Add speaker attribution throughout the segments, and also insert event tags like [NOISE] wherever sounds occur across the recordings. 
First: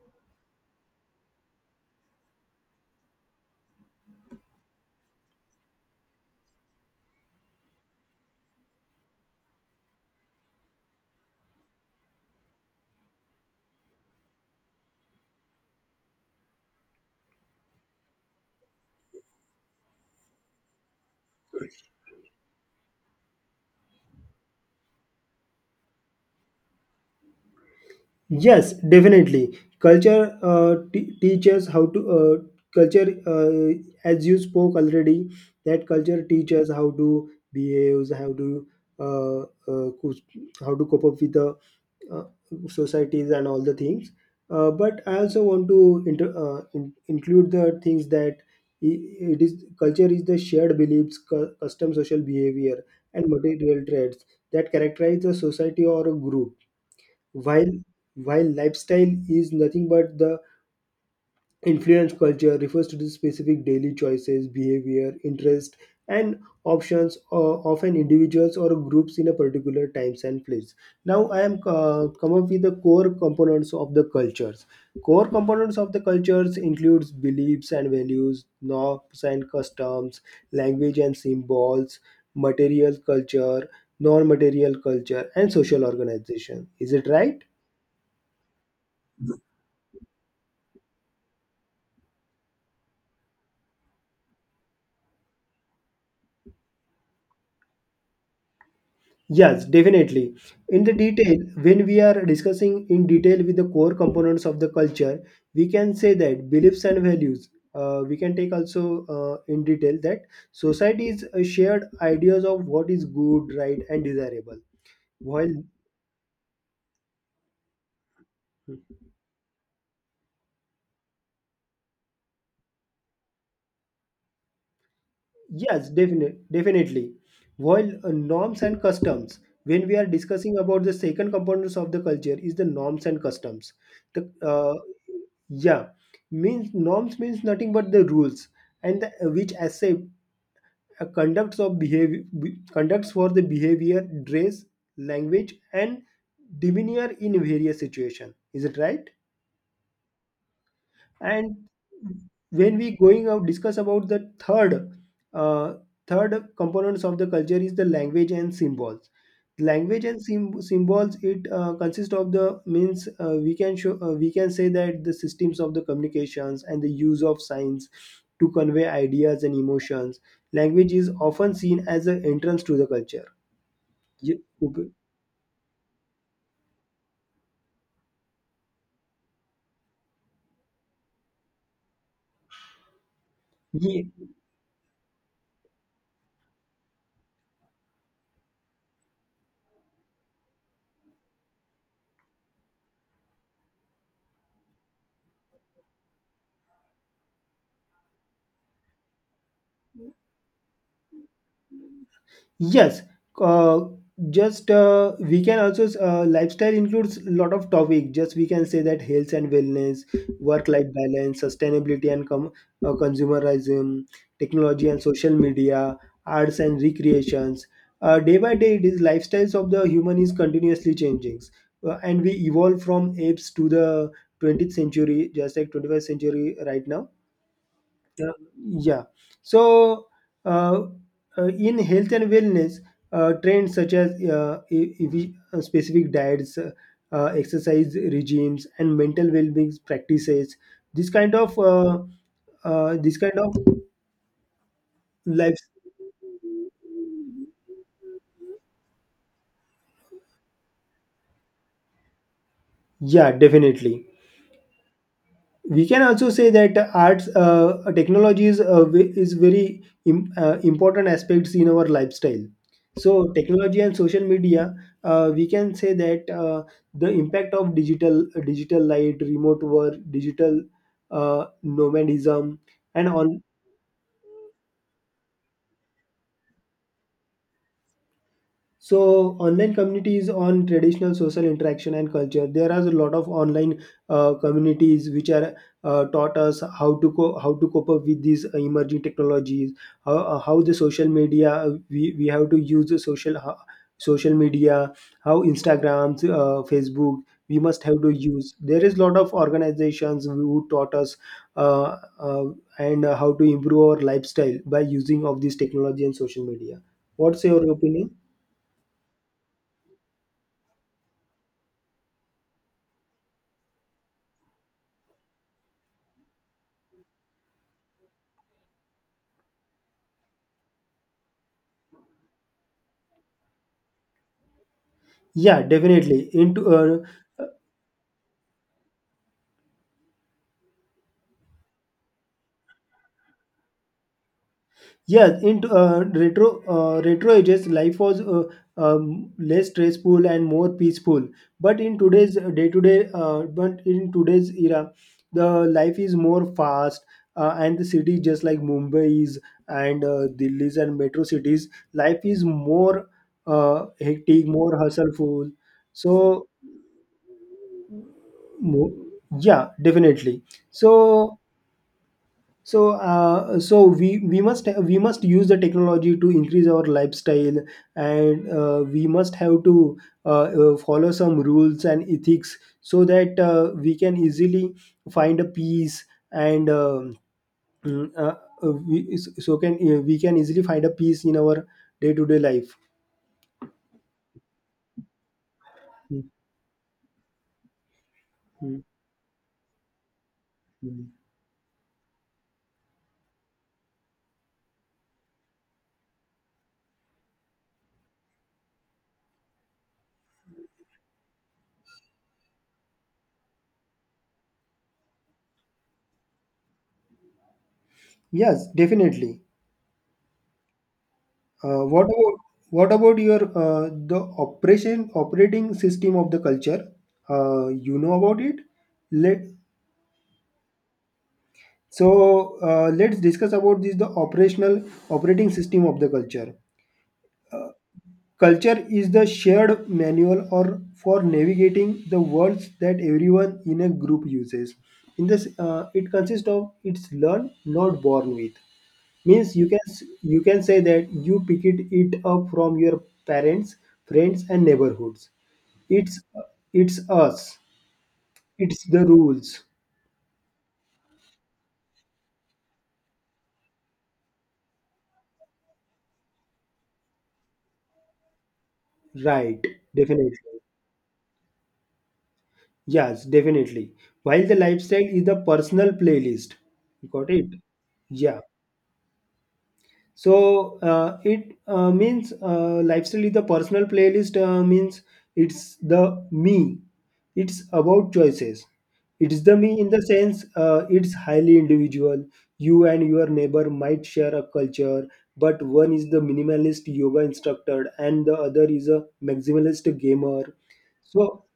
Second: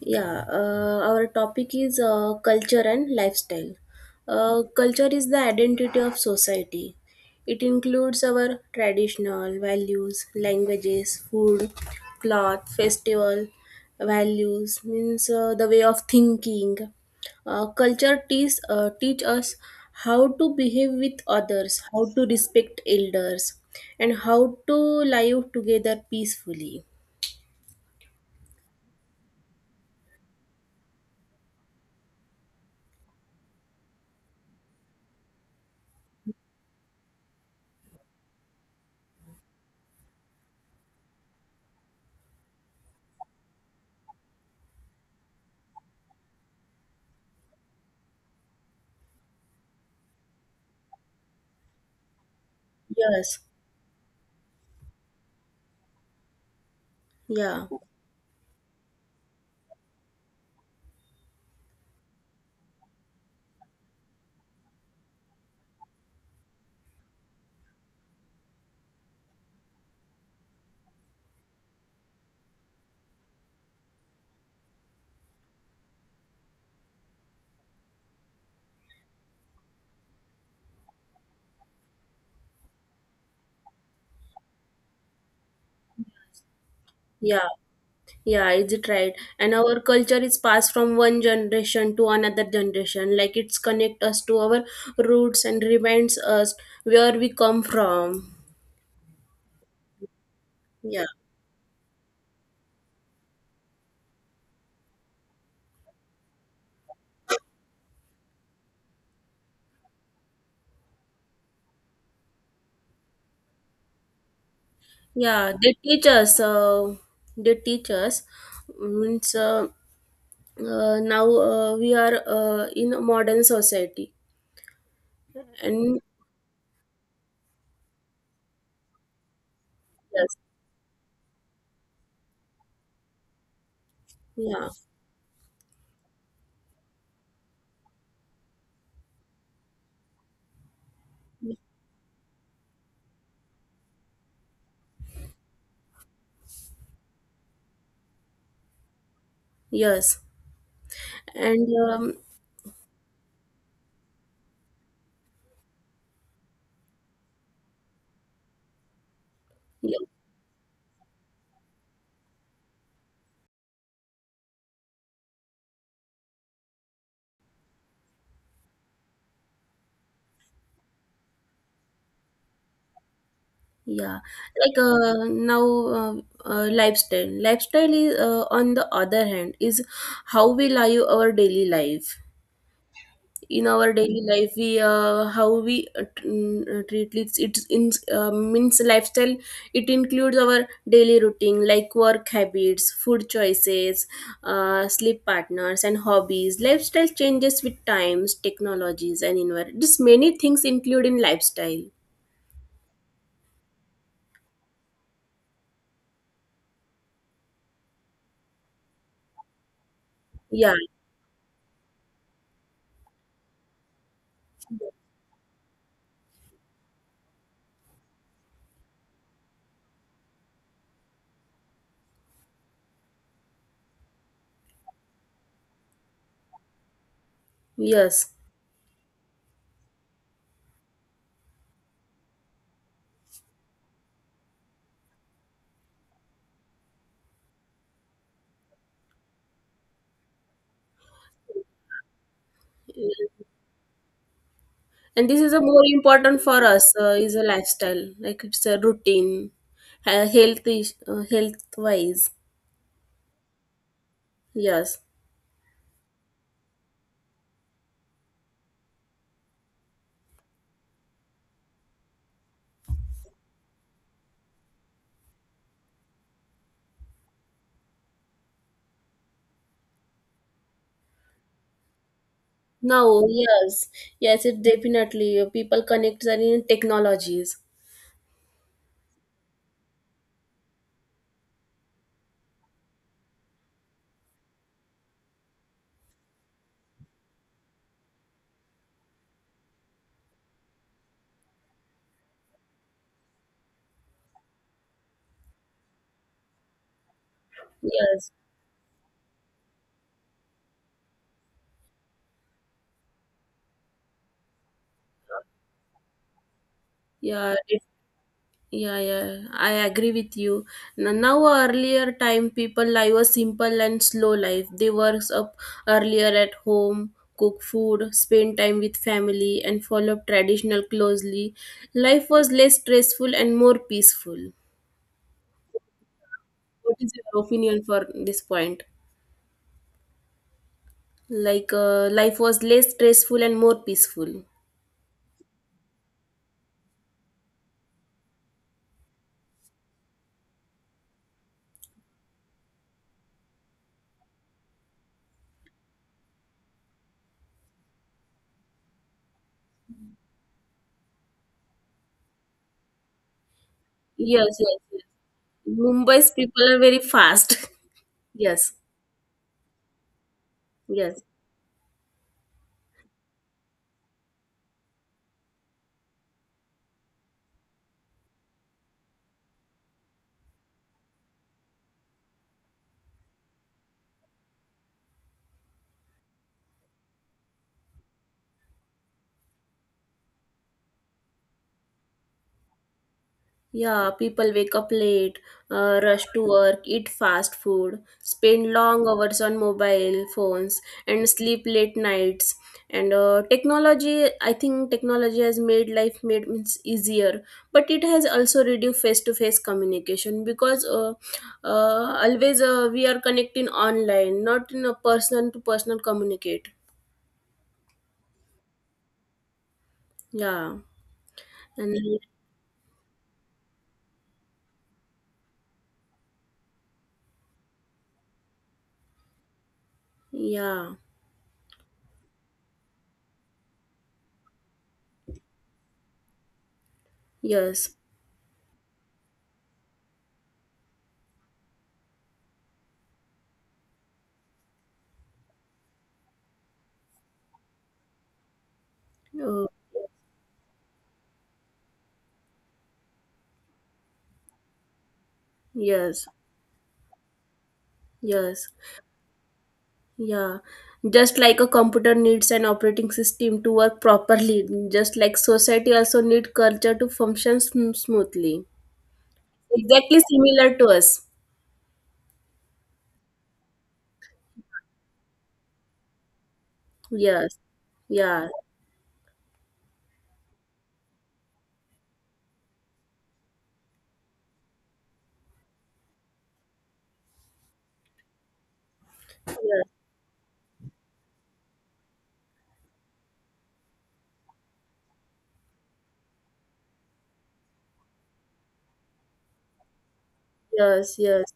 Speaker 1: Yeah, our topic is culture and lifestyle. Culture is the identity of society. It includes our traditional values, languages, food, cloth, festival values, means the way of thinking. Teach us how to behave with others, how to respect elders, and how to live together peacefully.
Speaker 2: Yes, definitely. Culture teaches how to as you spoke already, that culture teaches how to behave, how to uh, uh, cous- how to cope up with the uh, societies and all the things. But I also want to include the things that i- it is culture is the shared beliefs, custom social behavior, and
Speaker 1: Yes,
Speaker 2: material traits that characterize a society or a group,
Speaker 1: yeah,
Speaker 2: while lifestyle is nothing but the influence culture refers to the specific daily choices, behavior, interest, and options of an individuals or groups in a particular times and place. Now I am come up with the core components of the cultures. Core components of the cultures includes beliefs and values, norms and customs, language and symbols, material culture, non-material culture, and social organization. Is it right?
Speaker 1: yeah. Yeah, is it right? And our culture is passed from one generation to another generation. Like it's connect us to our roots and reminds us where we come from.
Speaker 2: Yes, definitely. In the
Speaker 1: Yeah,
Speaker 2: detail, when we are discussing in detail with the core components of the culture, we can say that beliefs and values. We can take also in detail that society is a shared ideas of what is good, right, and desirable. While
Speaker 1: yeah. They teach us. They teach us means now we are in a modern society.
Speaker 2: yes,
Speaker 1: And
Speaker 2: definitely. While norms and customs, when we are
Speaker 1: yes,
Speaker 2: discussing about the second components of the culture, is the norms and customs. The
Speaker 1: yeah,
Speaker 2: yeah Means norms means nothing but the rules and the, which accept conducts of behavior conducts for the behavior, dress, language, and demeanor in various situation. Is it right?
Speaker 1: yes,
Speaker 2: And
Speaker 1: and um,
Speaker 2: when we going out discuss about the third uh, third components of the culture is the language and symbols. Language and symbols, it consists of the means we can show, we can say that the systems of the communications and the use of signs to convey ideas and emotions. Language is often seen as an entrance to the culture.
Speaker 1: Yeah,
Speaker 2: Ye-
Speaker 1: like now lifestyle. Lifestyle is, on the other hand, is how we live our daily life. In our daily, mhm, life, we how we t- mm, treat it in, uh, means, lifestyle. It includes our daily routine like work habits, food choices, sleep partners, and hobbies. Lifestyle changes with times, technologies, and environment. This many things include in lifestyle.
Speaker 2: Yes, uh, just we can also lifestyle includes a lot of topic. Just we can say that health and wellness,
Speaker 1: Yeah.
Speaker 2: work-life balance, sustainability and consumerism, technology and social media, arts and recreations. Day by day, it is lifestyles of the human is continuously changing, and we evolve from apes to the 20th century, just like 21st century right now.
Speaker 1: Yes.
Speaker 2: uh, yeah. So, uh, in health and wellness, trends such as specific diets, exercise regimes, and mental well-being practices, this kind of this kind of.
Speaker 1: And this is
Speaker 2: Life.
Speaker 1: a more important for us, is a lifestyle, like it's a routine. Health health wise,
Speaker 2: Yeah, definitely.
Speaker 1: yes,
Speaker 2: We can also say that arts, technology is, is very important aspects in our lifestyle. So technology and social media, we can say that, the impact of digital light, remote work, digital nomadism and
Speaker 1: now,
Speaker 2: all.
Speaker 1: yes, yes, it definitely, people connect in technologies,
Speaker 2: So online communities on traditional social interaction and culture. There are a lot of online communities which are taught us how to how to cope up with these emerging technologies. How the social media we have to use the social media. How Instagrams, Facebook we must have to
Speaker 1: yes,
Speaker 2: use. There is a lot of organizations who taught us uh, uh, and how to improve our lifestyle by using of this technology and social media. What's
Speaker 1: yeah.
Speaker 2: your opinion?
Speaker 1: Yeah, yeah, I agree with you. Now, earlier time, people live a simple and slow life. They work up earlier at home, cook food, spend time with family, and follow up traditional closely. Life was less stressful and more peaceful.
Speaker 2: Yeah, definitely. Into
Speaker 1: What is your opinion for this point? Like, life was less stressful and more peaceful.
Speaker 2: Yes, into retro ages, life was less stressful and more peaceful. But in today's era, the life is more fast, and the city just like Mumbai's and Delhi's and metro cities, life is more hectic,
Speaker 1: Yes,
Speaker 2: more
Speaker 1: yes, yes.
Speaker 2: hustleful.
Speaker 1: Mumbai's
Speaker 2: So
Speaker 1: people are very fast. [LAUGHS] Yes,
Speaker 2: mo- yeah, definitely.
Speaker 1: yes.
Speaker 2: So so we must we must use the technology to increase our lifestyle, and we must have to follow some rules and ethics so that we can easily find a peace and mm, uh, we can easily find a peace in our day to day life.
Speaker 1: Yeah, people wake up late,
Speaker 2: Mm,
Speaker 1: rush to work, eat fast food, spend
Speaker 2: mm,
Speaker 1: long hours on mobile phones,
Speaker 2: mm.
Speaker 1: and sleep late nights. And technology, I think technology has made life made means easier, but it has also reduced face-to-face communication because always we are connecting online, not in a person-to-person communicate.
Speaker 2: Yes, definitely.
Speaker 1: Yeah,
Speaker 2: Uh, what
Speaker 1: and
Speaker 2: about what about your, the operation operating system of the culture? You know about it. Let
Speaker 1: yeah,
Speaker 2: let's discuss about this the operational operating system of the culture.
Speaker 1: yes,
Speaker 2: Culture is the shared manual or for navigating the worlds that everyone in a group uses. In this, it consists of, it's learned, not born with. Means
Speaker 1: uh,
Speaker 2: you can you can say that you picked it up from your parents, friends and neighborhoods. it's
Speaker 1: yes,
Speaker 2: it's us,
Speaker 1: yes.
Speaker 2: it's the rules,
Speaker 1: Yeah, just like a computer needs an operating system to work properly, just like society also need culture to function smoothly.
Speaker 2: right?
Speaker 1: Exactly
Speaker 2: Definitely,
Speaker 1: similar to us.
Speaker 2: yes, definitely. While the lifestyle is the personal playlist, you got it?
Speaker 1: Yes,
Speaker 2: Yeah.
Speaker 1: yeah,
Speaker 2: So it means lifestyle is the personal playlist. Means It's the me. It's about choices. It's the
Speaker 1: yes,
Speaker 2: me in the sense, it's highly individual. You and your neighbor might share a culture, but one is the minimalist yoga instructor and the other is a maximalist gamer.
Speaker 1: yes,
Speaker 2: So
Speaker 1: yes,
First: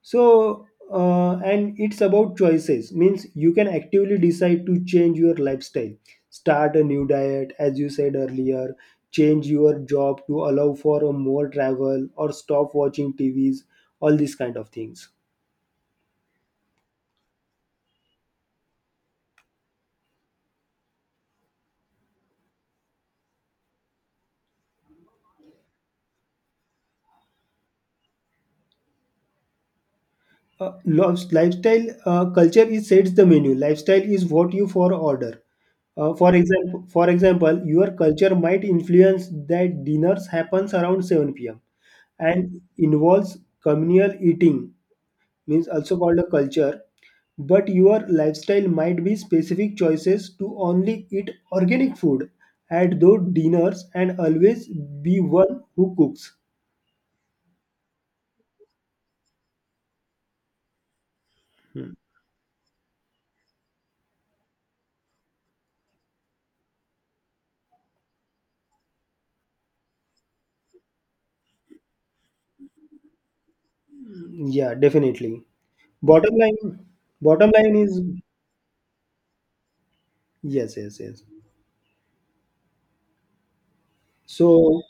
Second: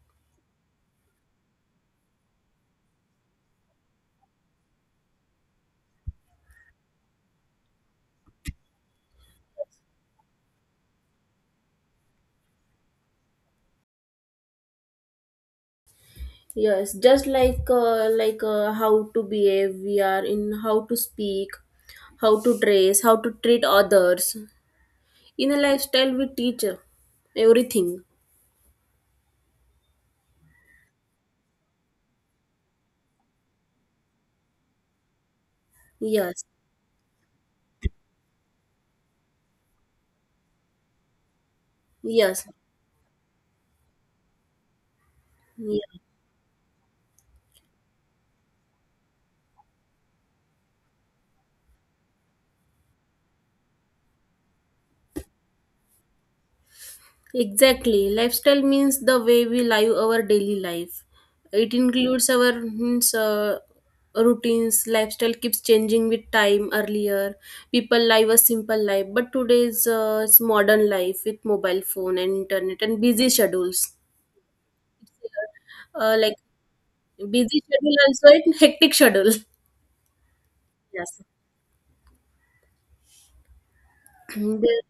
Speaker 2: so and it's about choices, means you can actively decide to change your lifestyle, start a new diet as you said earlier, change your job to allow for a more travel, or stop watching tvs, all these kind of things.
Speaker 1: yes. Just like how to behave, we are in how to speak, how to dress, how to treat others. In a lifestyle, we teach everything.
Speaker 2: Lifes- lifestyle Culture is sets the menu, lifestyle is what you for order.
Speaker 1: Yes,
Speaker 2: For example, your culture might influence that dinners happens around 7 p.m.
Speaker 1: yes.
Speaker 2: and involves communal eating, means also called a culture, but your lifestyle might be specific choices to only eat organic food at those dinners and always be one who cooks.
Speaker 1: Exactly. Lifestyle means the way we live our daily life. It
Speaker 2: Hmm.
Speaker 1: includes our means, routines. Lifestyle keeps changing with time. Earlier, people live a simple life, but today's it's modern life with mobile phone and internet and busy schedules.
Speaker 2: Yeah, definitely. bottom
Speaker 1: Like
Speaker 2: line Bottom
Speaker 1: busy
Speaker 2: line
Speaker 1: schedule
Speaker 2: is,
Speaker 1: also and hectic schedule.
Speaker 2: yes, yes, yes,
Speaker 1: Yes. [CLEARS THROAT]
Speaker 2: so
Speaker 1: There-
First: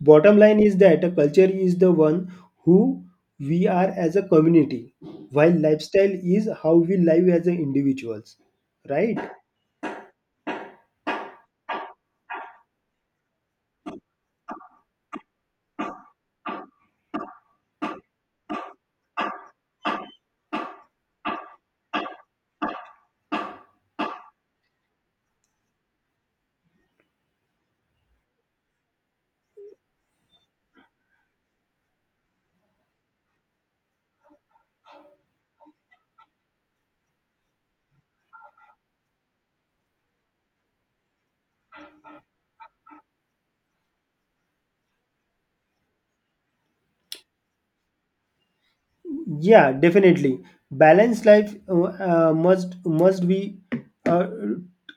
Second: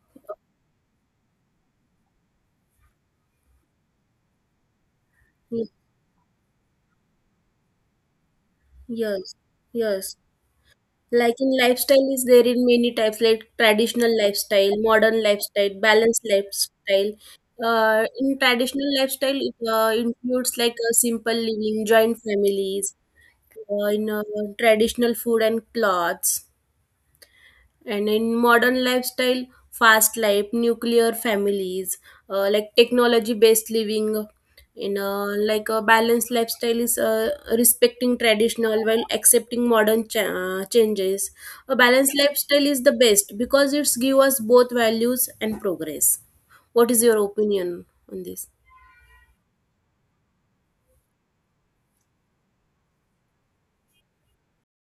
Speaker 2: bottom line is that a culture is the one who we are as a community, while lifestyle is how we live as a individuals, right?
Speaker 1: yes. Yes. Like in lifestyle is there in many types like traditional lifestyle, modern lifestyle, balanced lifestyle. In traditional lifestyle, it includes like a simple living, joint families, in traditional food and clothes. And in modern lifestyle, fast life, nuclear families, like technology based living, in a, like a balanced lifestyle is, respecting traditional while accepting modern changes. A balanced lifestyle is the best because it's give us both values and progress. What is your opinion on this?
Speaker 2: Yeah, definitely. Balanced life, must be uh,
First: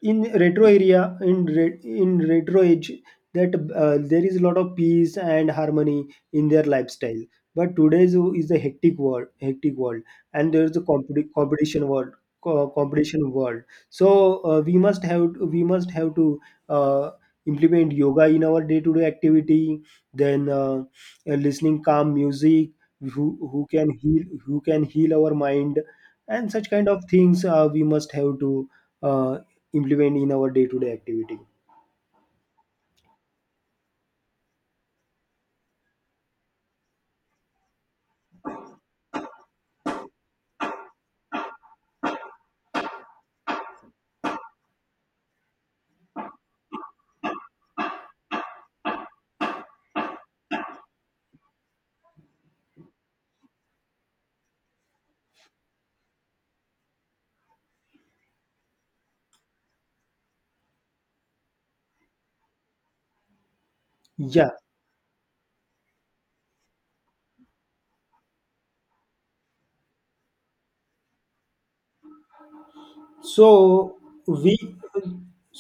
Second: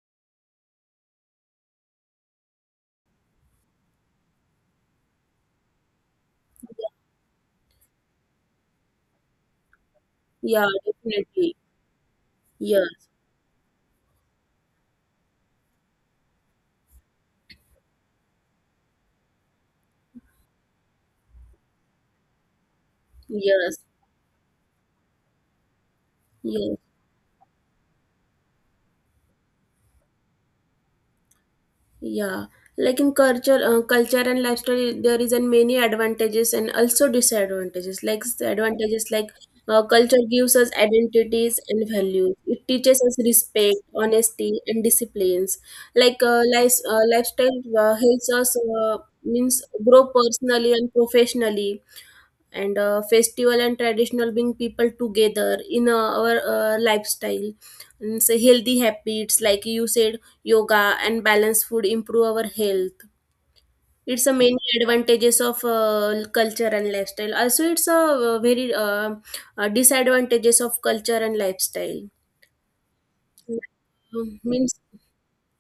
Speaker 2: in retro area, in in retro age, that there is a lot of peace and harmony in their lifestyle. But today's is a hectic world, and there
Speaker 1: Yeah,
Speaker 2: is a
Speaker 1: definitely.
Speaker 2: competition world,
Speaker 1: Yes,
Speaker 2: competition world. So we must have to uh, implement yoga in our day to day activity. Then listening calm music,
Speaker 1: yes,
Speaker 2: who can heal our mind, and such
Speaker 1: yes.
Speaker 2: kind of things we must have to uh, implement in our day to day activity.
Speaker 1: Yeah, like in culture, culture and lifestyle, there is an many advantages and also disadvantages. Like the advantages, like culture gives us identities and values. It teaches us respect, honesty, and disciplines. Like lifestyle helps us, means, grow personally and professionally, and festival and traditional bring people together in our lifestyle, and so healthy habits like you said, yoga and balanced food, improve our health. It's a
Speaker 2: Yeah.
Speaker 1: many advantages of culture and lifestyle. Also, it's a, very disadvantages of culture and lifestyle.
Speaker 2: so we
Speaker 1: Means,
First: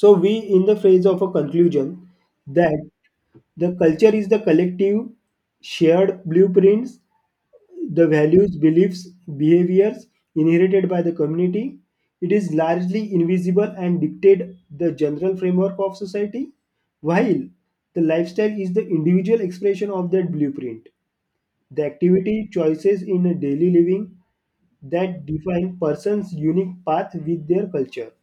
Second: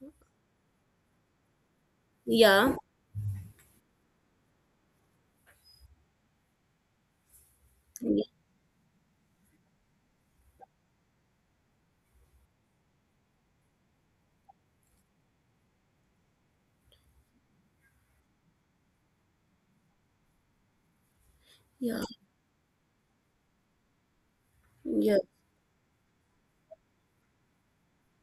Speaker 2: so we in the phase of a conclusion,
Speaker 1: yeah,
Speaker 2: that the culture is the collective shared blueprints, the values, beliefs, behaviors inherited by the community. It is largely invisible and dictates the general framework of society, while the lifestyle is the individual expression of that blueprint. The
Speaker 1: yeah,
Speaker 2: activity choices in a daily living
Speaker 1: yeah.
Speaker 2: that define person's unique path with their culture.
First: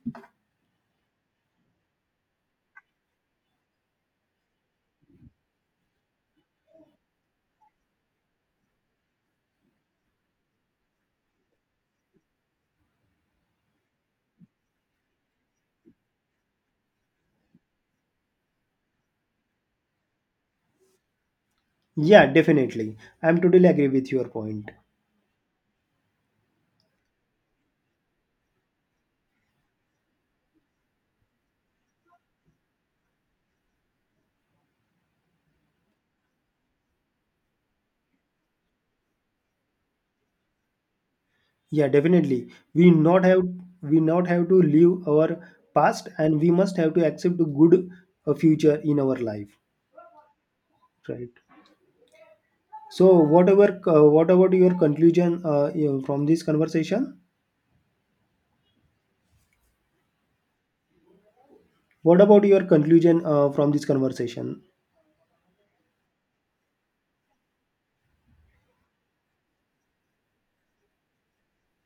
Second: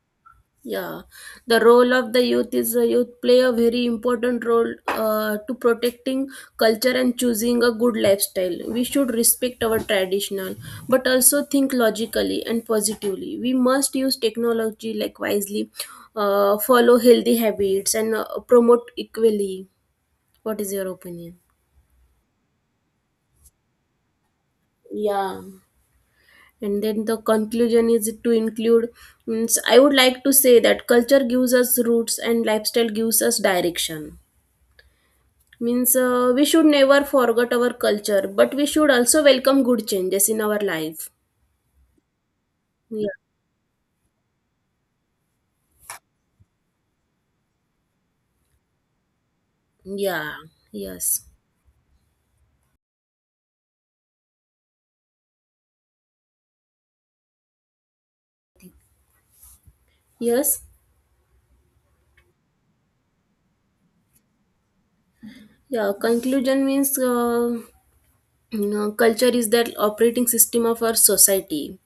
Speaker 1: Yeah, the role of the youth is, youth play a very important role to protecting culture and choosing a good lifestyle. We should respect our traditional, but also think logically and positively. We must use technology like wisely, follow healthy habits, and promote equally. What is your opinion?
Speaker 2: Yeah, definitely. I'm totally agree with your point.
Speaker 1: Yeah. And then the conclusion is to include. Means I would like to say that culture gives us roots and lifestyle gives us direction. Means we should never forget our culture, but we should also welcome good changes in our life.
Speaker 2: Yeah, definitely. We
Speaker 1: Yeah.
Speaker 2: not have we not have to live our past, and we must have to accept a good future in our life,
Speaker 1: Yeah. Yes.
Speaker 2: right? So, what about your conclusion, from this conversation?
Speaker 1: Yes.
Speaker 2: What about your conclusion from this conversation?
Speaker 1: Yeah. Conclusion means, you know, culture is that operating system of our society,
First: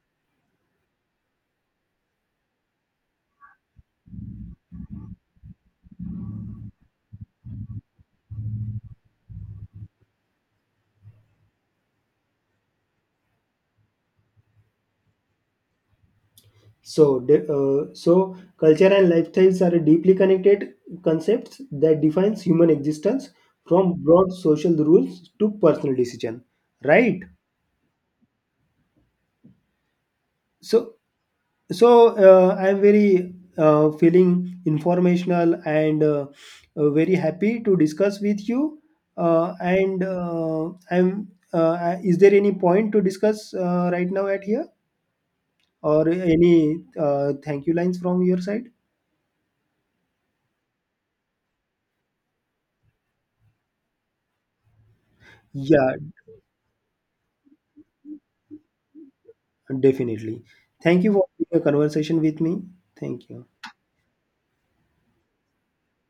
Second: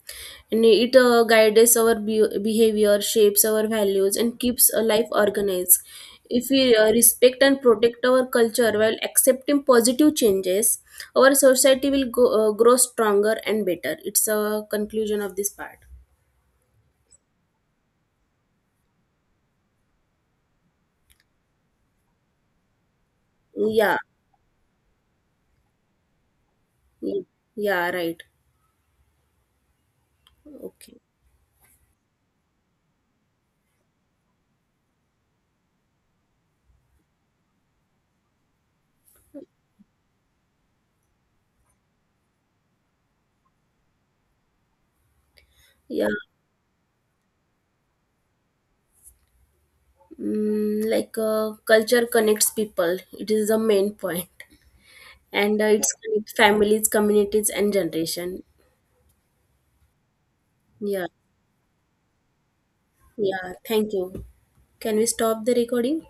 Speaker 1: and it guides our behavior, shapes our values, and keeps a life organized. If we respect and protect our culture while accepting positive changes, our society will go, grow stronger and better. It's a conclusion of this part.
Speaker 2: So, so culture and lifestyles are deeply connected concepts that defines human existence
Speaker 1: Yeah.
Speaker 2: from broad social rules to personal decision, right?
Speaker 1: Y- yeah, right.
Speaker 2: So,
Speaker 1: Okay.
Speaker 2: so, I'm very feeling informational and very happy to discuss with you, and I'm is there any point to discuss right now at here, or
Speaker 1: Yeah.
Speaker 2: any thank you lines from your side?
Speaker 1: Mm, like culture connects people, it is the main point, and
Speaker 2: Yeah,
Speaker 1: it's connect families, communities, and generation.
Speaker 2: definitely, thank
Speaker 1: Yeah.
Speaker 2: you for your conversation with me. Thank you.
Speaker 1: Yeah, thank you. Can we stop the recording?